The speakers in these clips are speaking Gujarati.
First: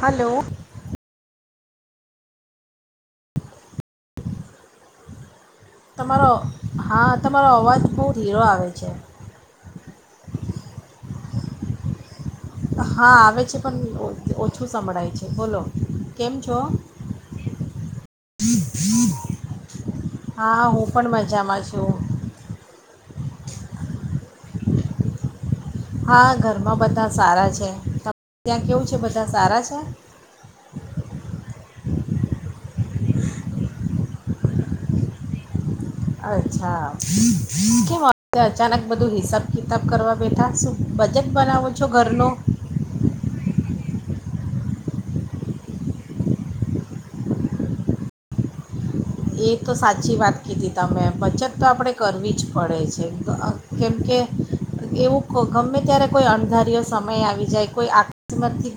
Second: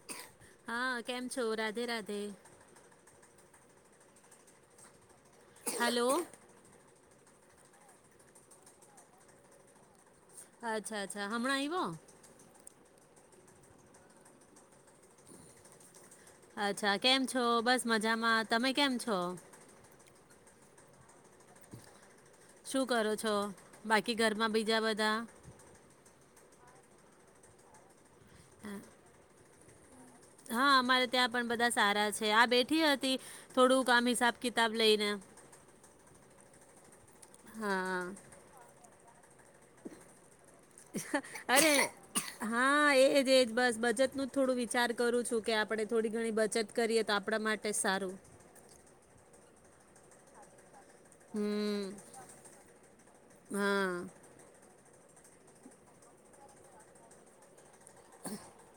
હલો હા કેમ છો રાધે રાધે. હલો તમારો હાથ તમારો અવાજ બહુ ઘીરો આવે છે. અચ્છા અચ્છા હમણાં આઇવો? હા આવે છે પણ ઓછું સંભળાય છે બોલો. કેમ છો અચ્છા કેમ છો બસ મજામાં તમે કેમ છો? હા હું પણ મજામાં છું. શું કરો છો બાકી ઘરમાં બીજા બધા? હા ઘરમાં બધા સારા છે. ત્યાં કેવું છે બધા સારા છે? [unintelligible] હા અમારે ત્યાં પણ બધા સારા છે. આ બેઠી હતી થોડુંક આામ હિસાબ કિતાબ લઈને. અચછા! હા. બધું હિસાબ કિતાબ કરવા બે અરે હા એજ એજ બસ બચત નું થોડું વિચાર કરું છું કે આપણે થોડી ઘણી બચત કરીએ તો આપણા માટે સારું. એ તો સાચી વાત કીધી. તમે બચત તો આપણે હમ કરવી જ પડે છે હા કેમકે એવું ગમે ત્યારે કોઈ અણંધારયો સમય આવી જાય. કોઈ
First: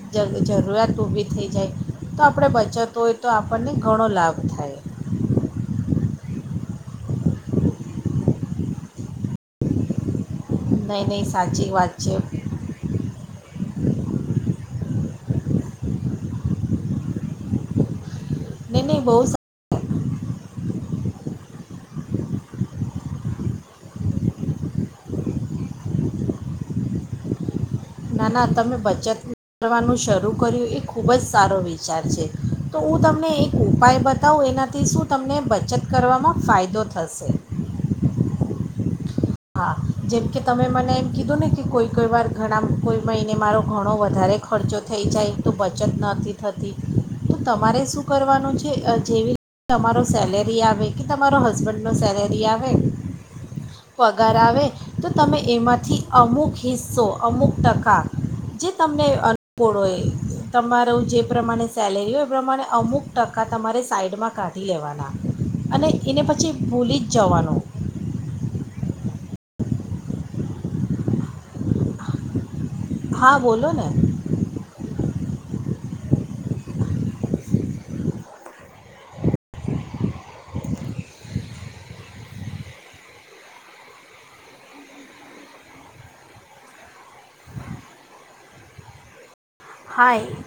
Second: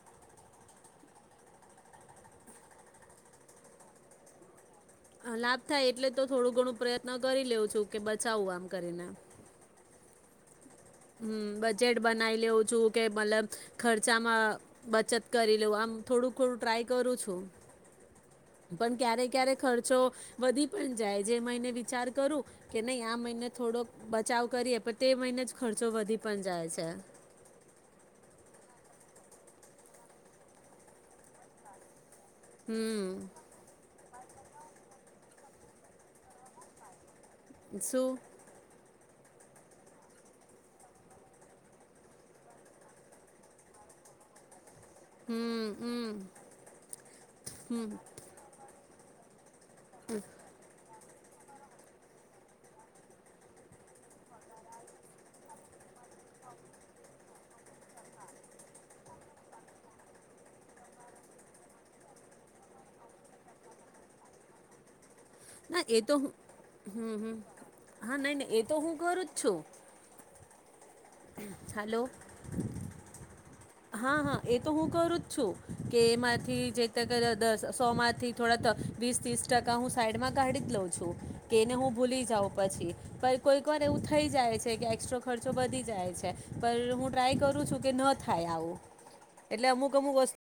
[unintelligible] જ જરૂરિયાત ઊભી થઈ જાય તો આપણે બચત હોય તો આપણને ઘણો લાભ થાય. લાભ થાય એટલે તો થોડું ઘણું પ્રયત્ન કરી લેઉં છું કે બચાવું આમ કરીને. નહીં નહીં હમ્મ સાચી વાત બજેટ છે બનાવી લેઉું છું કે મતલબ ખર્ચામાં બચત કરી લેવું આમ થોડું થોડું ટ્રાય કરું છું. નહીં પણ નહીં ક્યારે બહુ સા- ક્યારે ખર્ચ ખર્ચો વધી પણ જાય જે મહિને વિચાર કરું કે નહી આ મહિને થોડોક બચાવ કરીએ પણ તે મહિને જ ખર્ચો વધી પણ જાય છે. ના ના તમે બચત કરવાનું શરૂ કર્યું એ ખૂબ જ સારો વિચાર છે. તો હું તમને હમ એક ઉપાય બ [unintelligible] એનાથી શું તમને બચત કરવામાં ફાયદો થશે. સુું. હા જેમકે તમે મને એમ કીધું ને કે કોઈ કોઈ વાર ઘણા કોઈ મહિને મારો ઘણો વધારે ખર્ચો. થઈ જાય તો હમ બચત હમ નથી થતી, તો તમારે હમ શું કરવાનું છે અ જેવી. તમારો સેલેરી આવે. કે તમારો હસબન્ડનો સેલેરી આવે. પગાર આવે તો તમે એમાંથી અમુક હિસ્સો અમુક ટકા જે તમને અનુકૂળ હોય તમારું જે પ્રમાણે સેલેરી હોય, એ પ્રમાણે અમુક ટકા તમારે સાઈડમાં કાઢી લેવાના. ના અને એ તો એને હ પછી ભૂલી જ હમ્મ હમ્મ જવાનું હા નહી ન એ તો હું. કરું જ છું. હલો. હા બોલો ને હા હા એ તો હું કરું જ છું કેમાં. થી જે ત દસ સોમાંથી થોડા વીસ ત્રીસ ટકા હું સાઈડમાં કાઢી જ લઉં છું, કે એને હું ભૂલી જાઉં પછી પણ કોઈક વાર એવું થઈ જાય છે કે એક્સ્ટ્રો ખર્ચો વધી. જાય છે હું ટ્રાય કરું છું કે ન થાય આવું. એટલે અમુક હા અમુક વસ્તુ